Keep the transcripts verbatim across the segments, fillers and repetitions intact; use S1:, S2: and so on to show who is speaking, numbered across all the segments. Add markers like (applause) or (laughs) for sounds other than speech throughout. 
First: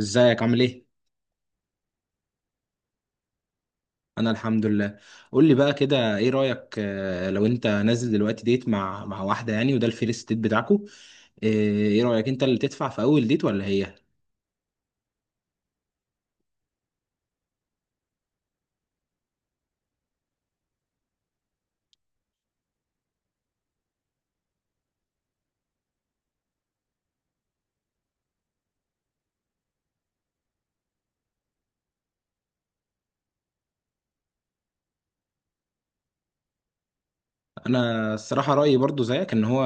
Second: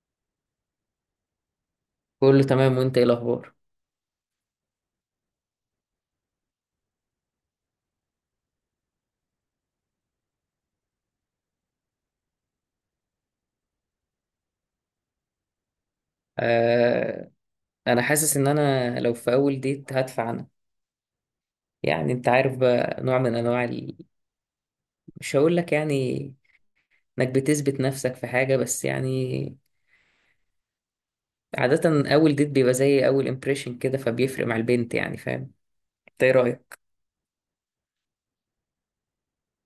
S1: ازيك عامل ايه؟
S2: كله تمام وانت ايه الاخبار.
S1: انا الحمد لله. قول لي بقى كده، ايه رأيك، آه، لو انت نازل دلوقتي ديت مع مع واحدة يعني وده الفيرست ديت بتاعكو؟ آه، ايه رأيك، انت اللي تدفع في اول ديت ولا هي؟
S2: آه، انا حاسس ان انا لو في اول ديت هدفع انا. يعني انت عارف بقى نوع من انواع ال... مش هقول لك يعني انك بتثبت نفسك في حاجة، بس يعني عادة اول ديت بيبقى زي اول امبريشن كده، فبيفرق مع البنت يعني. فاهم، انت ايه رأيك؟
S1: انا الصراحة رأيي برضو زيك، ان هو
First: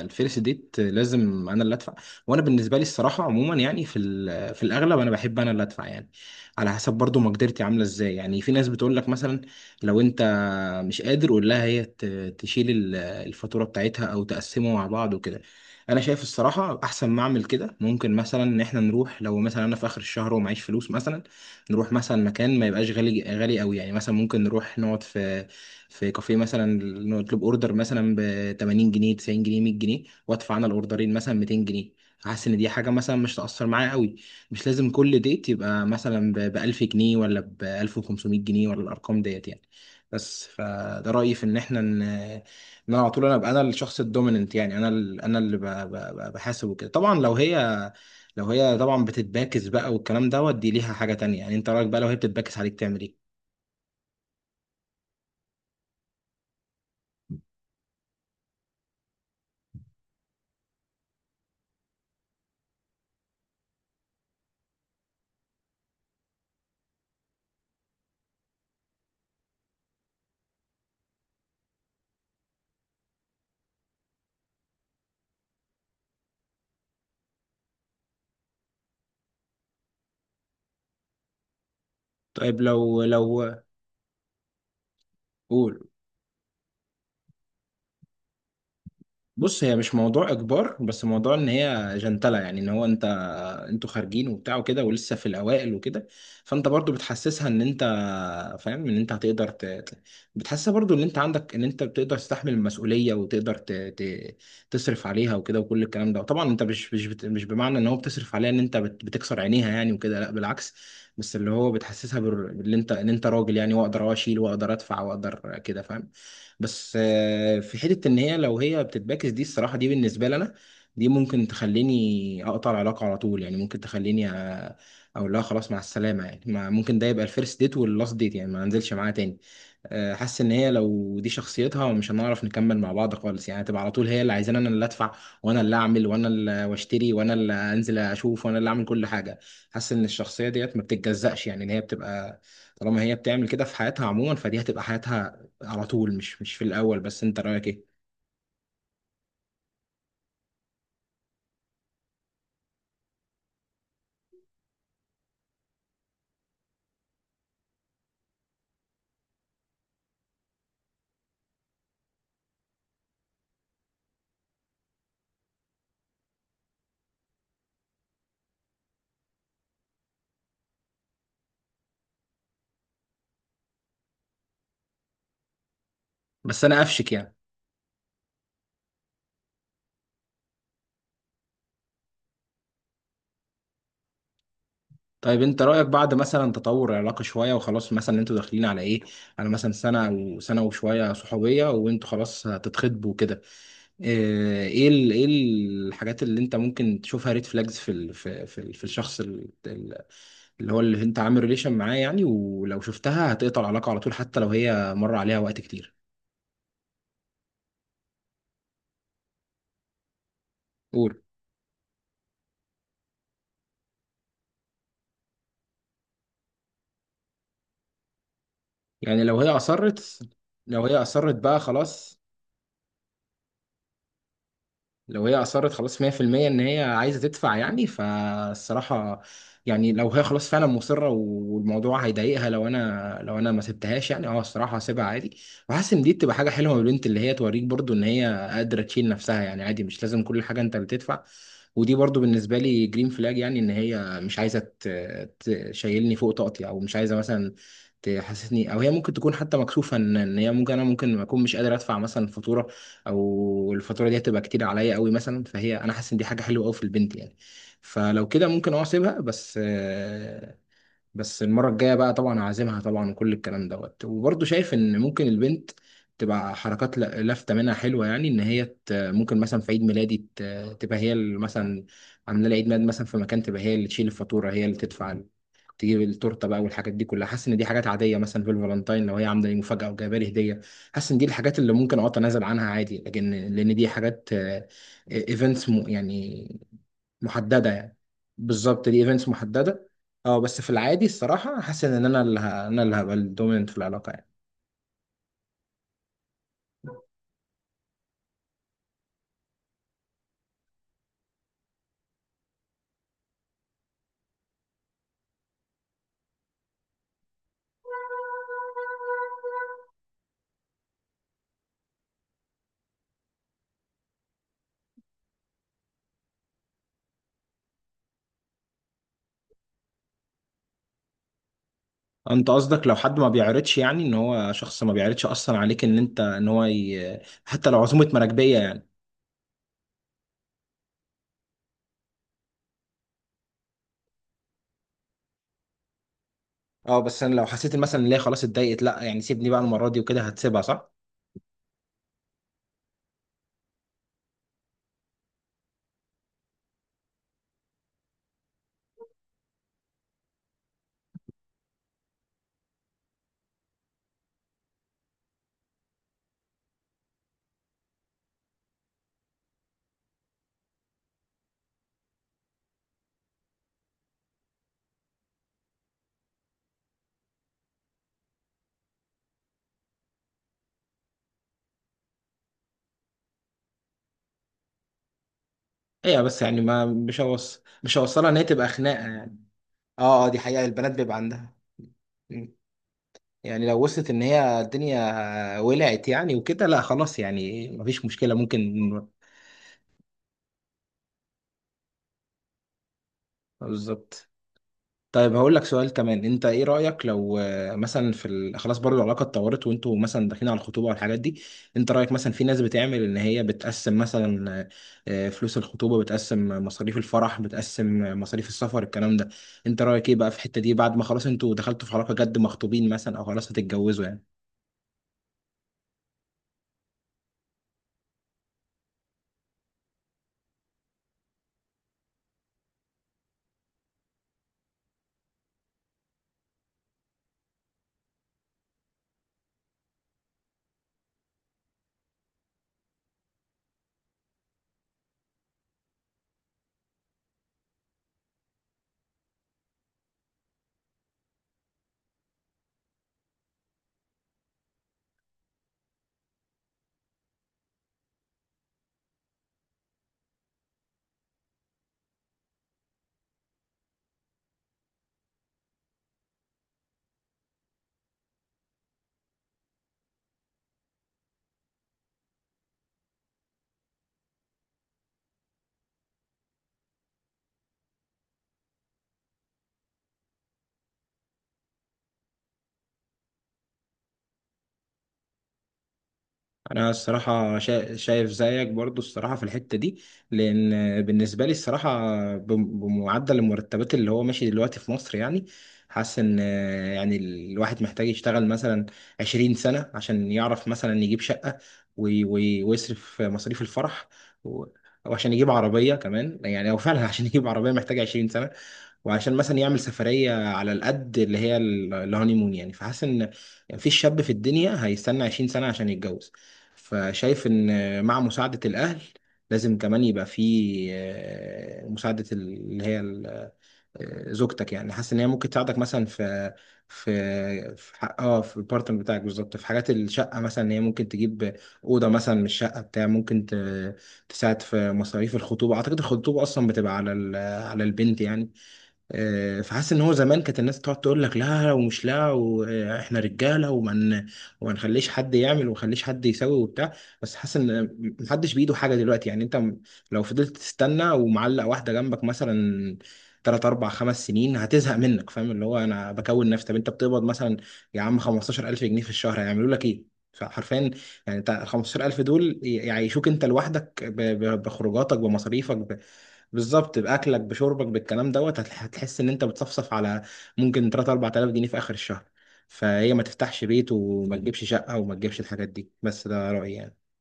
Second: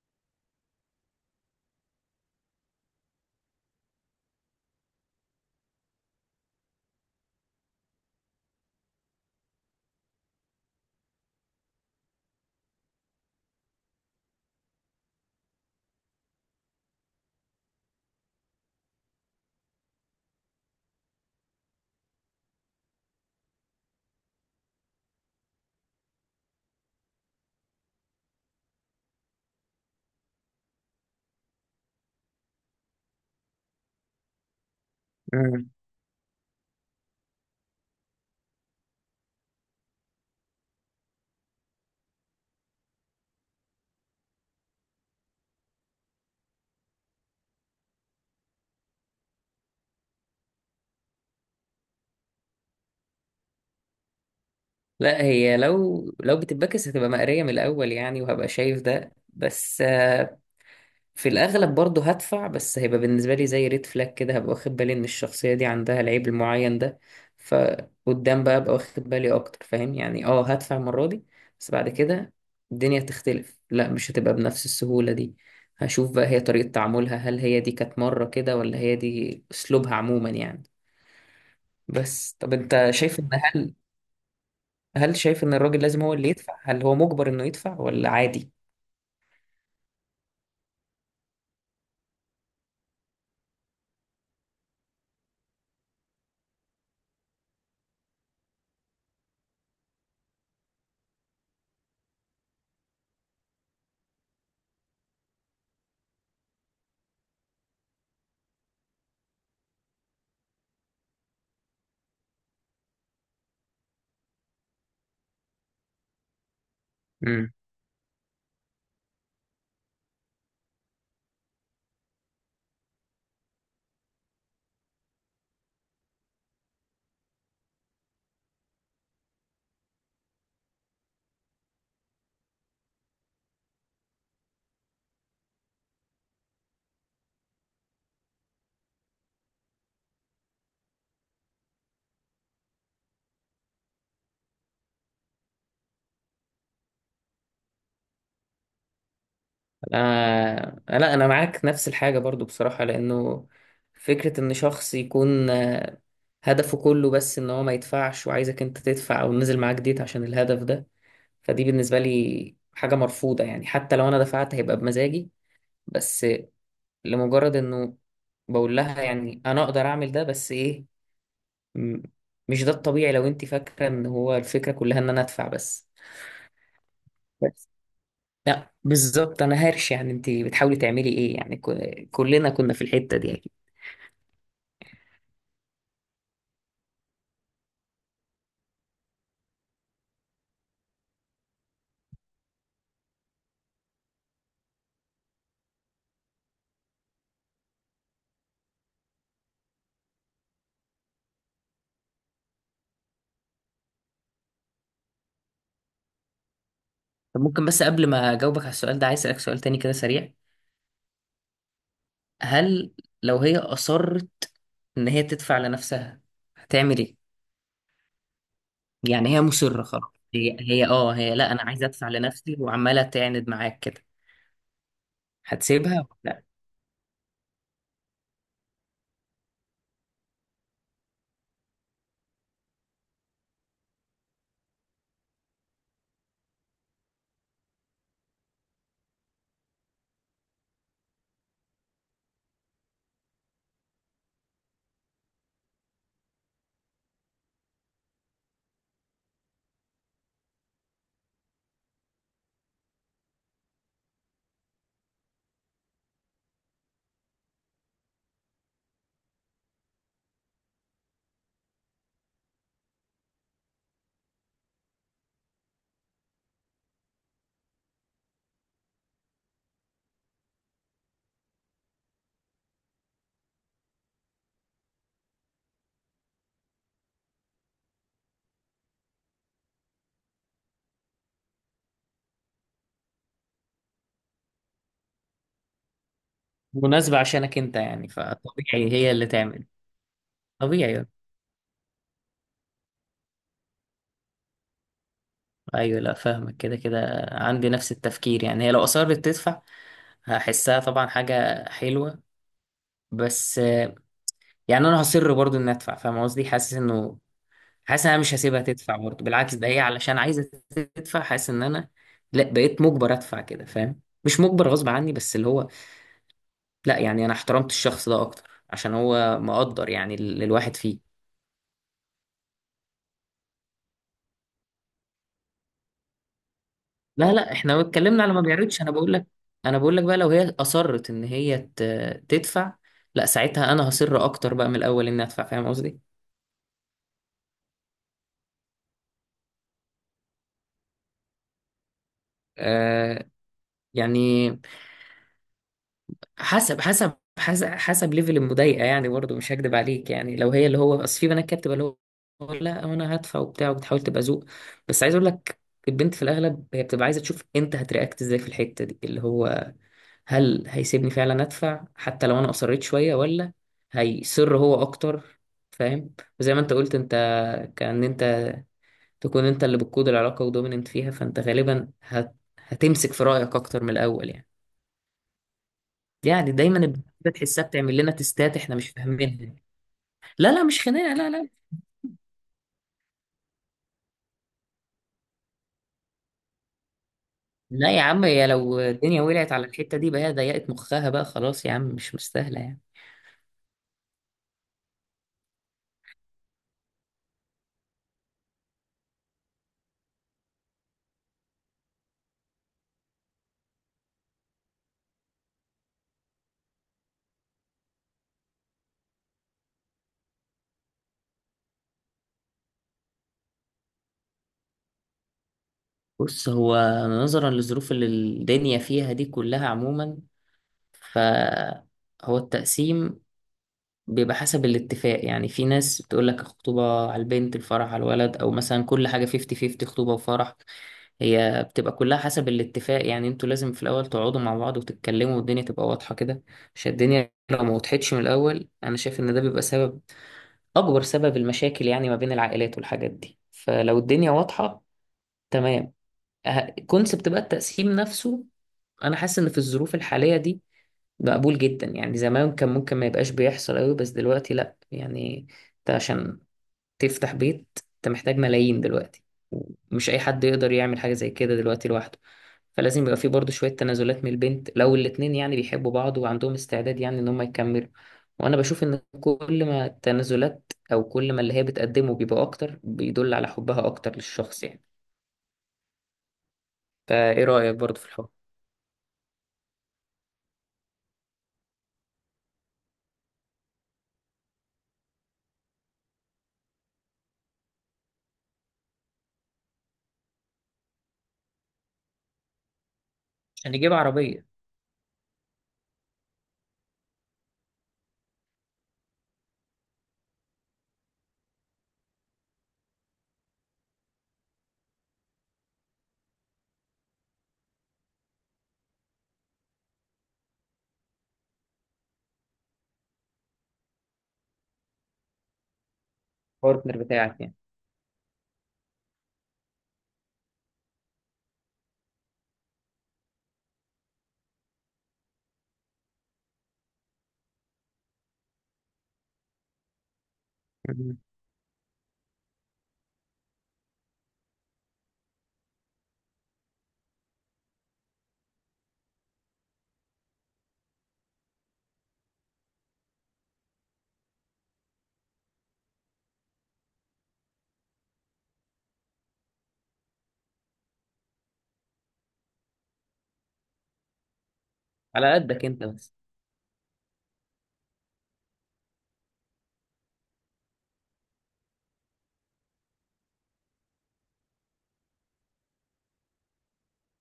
S1: الفيرست ديت لازم انا اللي ادفع. وانا بالنسبة لي الصراحة عموما يعني في ال- في الاغلب انا بحب انا اللي ادفع يعني. على حسب برضو مقدرتي عاملة ازاي. يعني في ناس بتقول لك مثلا، لو انت ما مش قادر ولا هي ت- تشيل ال- الفاتورة بتاعتها او تقسمه مع بعض وكده. انا شايف الصراحة احسن ما اعمل كده، ممكن مثلا ان احنا نروح لو مثلا انا في اخر الشهر ومعيش فلوس مثلا، نروح مثلا مكان ما يبقاش غالي غالي قوي. يعني مثلا ممكن نروح نقعد في في كافيه مثلا، نطلب اوردر مثلا ب ثمانين جنيه تسعين جنيه ميه جنيه، وادفع انا الاوردرين مثلا ميتين جنيه. حاسس ان دي حاجه مثلا مش تاثر معايا قوي. مش لازم كل ديت
S2: مم.
S1: يبقى مثلا ب ألف جنيه ولا ب ألف وخمسمية جنيه ولا الارقام ديت يعني. بس فده رأيي، في ان احنا ان ان انا على طول انا ابقى انا الشخص الدوميننت يعني، انا ال- انا اللي ب- ب- ب- بحاسب وكده. طبعا لو هي، لو هي طبعا بتتباكس بقى والكلام دوت، دي ليها حاجة تانية. يعني انت رأيك بقى لو هي بتتباكس عليك تعمل ايه؟
S2: لا هي لو لو بتتبكس هتبقى مقرية من الاول يعني، وهبقى شايف ده. بس في الأغلب برضه هدفع، بس هيبقى بالنسبة لي زي ريد فلاج كده، هبقى واخد بالي إن الشخصية دي عندها العيب المعين ده. فقدام بقى أبقى واخد بالي أكتر، فاهم يعني. أه هدفع المرة دي، بس بعد كده الدنيا تختلف، لا مش هتبقى بنفس السهولة دي. هشوف بقى هي طريقة تعاملها، هل هي دي كانت مرة كده ولا هي دي أسلوبها عموما يعني. بس طب
S1: طيب،
S2: أنت
S1: لو
S2: شايف إن
S1: لو
S2: هل هل شايف إن الراجل
S1: قول.
S2: لازم هو اللي يدفع، هل هو مجبر إنه يدفع ولا عادي؟
S1: بص، هي مش موضوع اجبار، بس موضوع ان هي جنتله. يعني ان هو انت، انتوا خارجين وبتاع وكده ولسه في الاوائل وكده. فانت برضو بتحسسها ان انت فاهم ان انت هتقدر ت... ت- بتحسسها برضو ان انت عندك، ان انت بتقدر تستحمل المسؤوليه وتقدر ت... ت... تصرف عليها وكده وكل الكلام ده. طبعا انت مش مش بت... مش بمعنى ان هو بتصرف عليها ان انت بت... بتكسر عينيها يعني وكده، لا بالعكس. بس اللي هو بتحسسها بال... ان انت ان انت راجل يعني، واقدر اشيل واقدر ادفع واقدر كده فاهم. بس آه، في حته ان هي، لو هي بتتباكس، دي الصراحه دي بالنسبه لنا دي ممكن تخليني اقطع العلاقه على طول. يعني ممكن تخليني أ- اقول لها خلاص مع السلامه. يعني ما ممكن ده يبقى الفيرست ديت واللاست ديت، يعني ما انزلش معاها تاني. آه، حاسس ان هي لو دي شخصيتها مش هنعرف نكمل مع بعض خالص. يعني تبقى على طول هي اللي عايزاني انا اللي ادفع، وانا اللي اعمل، وانا اللي واشتري، وانا اللي انزل اشوف، وانا اللي اعمل كل حاجه. حاسس ان الشخصيه ديت ما بتتجزأش. يعني ان هي بتبقى طالما هي بتعمل كده في حياتها عموما، فدي هتبقى حياتها على طول، مش مش في الاول بس. انت رايك ايه؟
S2: آه آه، لا انا معاك نفس الحاجه برضو بصراحه، لانه فكره ان شخص يكون آه، هدفه كله بس ان هو ما يدفعش وعايزك انت تدفع، او نزل معاك ديت عشان الهدف ده، فدي بالنسبه لي حاجه مرفوضه يعني. حتى لو انا دفعت هيبقى بمزاجي، بس لمجرد انه بقول لها يعني انا اقدر اعمل ده، بس ايه، م- مش ده الطبيعي لو انت فاكره ان هو الفكره كلها ان انا ادفع بس.
S1: بس انا قفشك يعني.
S2: لا بالظبط انا هرش، يعني انت بتحاولي تعملي ايه يعني، ك- كلنا كنا في الحتة دي اكيد.
S1: طيب، انت رايك بعد مثلا تطور العلاقه شويه وخلاص، مثلا انتوا داخلين على ايه، على مثلا سنه او سنه وشويه صحوبيه، وانتوا خلاص هتتخطبوا كده، آه، ايه ال- ايه الحاجات اللي انت ممكن تشوفها ريد فلاجز في ال في في, ال- في الشخص ال- ال- اللي هو اللي انت عامل ريليشن معاه، يعني ولو شفتها هتقطع العلاقة على طول حتى لو هي مر عليها وقت كتير؟
S2: طب ممكن بس قبل ما اجاوبك على السؤال ده عايز اسالك سؤال تاني كده سريع.
S1: قول.
S2: هل لو هي اصرت ان هي تدفع لنفسها هتعمل ايه؟
S1: يعني
S2: يعني
S1: لو
S2: هي
S1: هي
S2: مصرة خلاص،
S1: اصرت،
S2: هي
S1: لو
S2: هي
S1: هي
S2: اه
S1: اصرت
S2: هي، لا
S1: بقى
S2: انا عايزه ادفع
S1: خلاص،
S2: لنفسي، وعماله تعند معاك كده.
S1: لو هي اصرت
S2: هتسيبها
S1: خلاص
S2: ولا لا؟
S1: ميه في الميه ان هي عايزه تدفع يعني فالصراحه، يعني لو هي خلاص فعلا مصره والموضوع هيضايقها لو انا، لو انا ما سبتهاش يعني، اه الصراحه هسيبها عادي. وحاسس ان دي تبقى حاجه حلوه من البنت، اللي هي توريك برضو ان هي قادره تشيل نفسها يعني. عادي، مش لازم كل حاجه انت اللي تدفع. ودي برضو بالنسبه لي جرين فلاج، يعني ان هي مش عايزه ت- تشيلني فوق طاقتي، او مش عايزه مثلا تحسسني، او هي ممكن تكون حتى مكسوفه ان إن هي ممكن، انا ممكن اكون مش قادر ادفع مثلا فاتوره، او الفاتوره دي هتبقى كتير عليا قوي مثلا. فهي، انا حاسس ان دي حاجه حلوه قوي في البنت يعني. فلو كده ممكن اه اسيبها. بس آه، بس المرة الجاية بقى طبعا هعزمها طبعا وكل الكلام دوت. وبرضه شايف ان ممكن البنت تبقى حركات ل- لافتة منها حلوة. يعني ان هي، ت- ممكن مثلا في عيد ميلادي ت- تبقى هي اللي مثلا عاملة لي عيد ميلاد مثلا في مكان، تبقى هي اللي تشيل الفاتورة، هي اللي تدفع ال- تجيب التورته بقى، والحاجات دي كلها. حاسس ان دي حاجات عاديه. مثلا في الفالنتاين لو هي عامله لي مفاجاه او جايبه لي هديه، حاسس ان دي الحاجات اللي ممكن اه اتنازل عنها عادي. لكن لان دي حاجات ايفنتس يعني
S2: مناسبة عشانك
S1: محدده
S2: انت
S1: يعني.
S2: يعني،
S1: بالظبط،
S2: فطبيعي
S1: دي
S2: هي اللي
S1: ايفنتس
S2: تعمل.
S1: محدده. اه، بس في
S2: طبيعي.
S1: العادي الصراحة حاسس ان انا اللي ه... انا اللي هبقى الدوميننت في العلاقة يعني.
S2: ايوه، لا فاهمك، كده كده عندي نفس التفكير. يعني هي لو اصرت تدفع هحسها طبعا حاجه حلوه، بس آه، يعني انا هصر برضو اني ادفع، فاهم قصدي، حاسس انه حاسس ان انا مش هسيبها تدفع برضو، بالعكس ده هي علشان عايزه تدفع حاسس ان انا لا بقيت مجبر ادفع كده، فاهم مش مجبر غصب عني، بس اللي هو لا يعني انا احترمت الشخص ده اكتر عشان هو مقدر يعني ال- الواحد فيه.
S1: انت قصدك لو حد ما بيعرضش، يعني ان هو شخص ما بيعرضش اصلا عليك ان انت، ان هو ي...
S2: لا لا
S1: حتى
S2: احنا
S1: لو عزومة
S2: اتكلمنا على ما
S1: مراكبية
S2: بيعرضش،
S1: يعني.
S2: انا بقول لك، انا بقول لك بقى لو هي اصرت ان هي ت- تدفع، لا ساعتها انا هصر اكتر بقى من الاول اني ادفع، فاهم قصدي.
S1: اه، بس انا لو حسيت إن مثلا ان هي خلاص اتضايقت، لا يعني سيبني بقى المرة دي وكده، هتسيبها صح؟
S2: آه. يعني حسب حسب حسب حسب ليفل المضايقه يعني، برضه مش هكدب عليك، يعني لو هي اللي هو اصل في بنات كانت بتبقى اللي هو لا انا هدفع وبتاع، وبتحاول تبقى ذوق. بس عايز اقول لك، البنت في الاغلب هي بتبقى عايزه تشوف انت هترياكت ازاي في الحته دي، اللي هو هل هيسيبني فعلا ادفع حتى لو انا اصريت شويه، ولا هيصر هو اكتر، فاهم. وزي ما انت قلت انت، كأن انت تكون انت اللي بتقود العلاقه ودوميننت فيها، فانت غالبا هت... هتمسك في رايك اكتر من الاول يعني.
S1: ايوه. بس
S2: يعني
S1: يعني
S2: دايما
S1: ما
S2: البنت
S1: مش هوص...
S2: بتحسها بتعمل
S1: مش
S2: لنا
S1: هوصلها ان هي
S2: تستات
S1: تبقى
S2: احنا مش
S1: خناقة يعني.
S2: فاهمينها.
S1: اه، اه، دي
S2: لا لا
S1: حقيقة
S2: مش
S1: البنات
S2: خناقه،
S1: بيبقى
S2: لا لا.
S1: عندها. مم. يعني لو وصلت ان هي الدنيا ولعت يعني وكده، لا خلاص يعني
S2: لا يا
S1: مفيش
S2: عم،
S1: مشكلة
S2: هي
S1: ممكن.
S2: لو الدنيا ولعت على الحته دي بقى هي ضيقت مخها بقى، خلاص يا عم مش مستاهله يعني.
S1: بالظبط. طيب هقول لك سؤال كمان. انت ايه رأيك لو آه، مثلا في ال... خلاص برضه العلاقة اتطورت وانتوا مثلا داخلين على الخطوبة والحاجات دي؟ انت رأيك مثلا، في ناس بتعمل ان هي بتقسم مثلا آه، آه، فلوس الخطوبة، بتقسم مصاريف الفرح، بتقسم آه، مصاريف السفر، الكلام ده. انت رأيك ايه بقى في الحتة دي بعد ما خلاص انتوا دخلتوا في علاقة جد مخطوبين مثلا او خلاص هتتجوزوا يعني؟
S2: بص هو نظرا للظروف اللي الدنيا فيها دي كلها عموما، فهو التقسيم بيبقى حسب الاتفاق يعني. في ناس بتقول لك الخطوبة على البنت الفرح على الولد، أو مثلا كل حاجة خمسين خمسين، خطوبة وفرح. هي بتبقى كلها حسب الاتفاق يعني، انتوا لازم في الأول تقعدوا مع بعض وتتكلموا، والدنيا تبقى واضحة كده. عشان الدنيا لو ما وضحتش من الأول أنا شايف إن ده بيبقى سبب، أكبر سبب المشاكل يعني ما بين العائلات والحاجات دي. فلو الدنيا واضحة تمام. كونسبت بقى التقسيم نفسه، انا حاسس ان في الظروف الحاليه دي مقبول جدا يعني. زمان كان ممكن ما يبقاش بيحصل قوي، بس دلوقتي لا يعني، انت عشان تفتح بيت انت محتاج ملايين دلوقتي، مش اي حد يقدر يعمل حاجه زي كده دلوقتي لوحده. فلازم يبقى في برضه شويه تنازلات من البنت، لو الاتنين يعني بيحبوا بعض وعندهم استعداد يعني ان هم يكملوا. وانا بشوف ان كل ما التنازلات او كل ما اللي هي بتقدمه بيبقى اكتر، بيدل على حبها اكتر للشخص يعني.
S1: انا
S2: فايه
S1: الصراحه
S2: رايك
S1: شا-
S2: برضه في الحوار؟
S1: شايف زيك برضو الصراحه في الحته دي. لان بالنسبه لي الصراحه، بم- بمعدل المرتبات اللي هو ماشي دلوقتي في مصر يعني، حاسس ان آه، يعني الواحد محتاج يشتغل مثلا 20 سنه عشان يعرف مثلا يجيب شقه وي- وي- ويصرف مصاريف
S2: عشان يجيب
S1: الفرح
S2: عربية.
S1: و- وعشان يجيب عربيه كمان. يعني هو فعلا (laughs) عشان يجيب عربيه محتاج 20 سنه، وعشان مثلا يعمل سفرية على القد اللي هي ال- الهانيمون يعني. فحاسس ان مفيش شاب في الدنيا هيستنى 20 سنة عشان يتجوز. فشايف ان مع مساعدة الاهل لازم كمان يبقى في آه، مساعدة ال- اللي هي ال- آه، زوجتك يعني. حاسس ان هي ممكن تساعدك مثلا في
S2: البارتنر بتاعك يعني.
S1: في في حق، اه في البارتنر بتاعك بالظبط، في حاجات الشقه مثلا. ان هي ممكن تجيب اوضه مثلا من الشقه بتاع، ممكن ت- تساعد في مصاريف الخطوبه. اعتقد الخطوبه اصلا بتبقى على ال- على البنت يعني. آه، فحاسس ان هو زمان كانت الناس تقعد
S2: مم.
S1: تقول لك لا، ومش لا واحنا رجاله، وما ن- وما نخليش حد يعمل، وما نخليش حد يسوي وبتاع. بس حاسس ان محدش بايده حاجه دلوقتي. يعني انت م- لو فضلت تستنى ومعلق واحده جنبك مثلا تلات أربع خمس سنين هتزهق منك. فاهم اللي هو أنا بكون نفسي، طب أنت بتقبض مثلا يا عم خمستاشر ألف جنيه في الشهر، هيعملوا لك إيه؟ فحرفيا يعني أنت ال خمسة عشر ألف دول ي- يعيشوك أنت لوحدك ب- ب- بخروجاتك،
S2: على قدك انت
S1: بمصاريفك،
S2: بس.
S1: بالظبط، باكلك، بشربك، بالكلام دوت. هتح- هتحس ان انت بتصفصف على ممكن تلات أربعة آلاف جنيه في اخر الشهر. فهي ما تفتحش بيت وما تجيبش شقه وما تجيبش الحاجات دي. بس ده رايي يعني.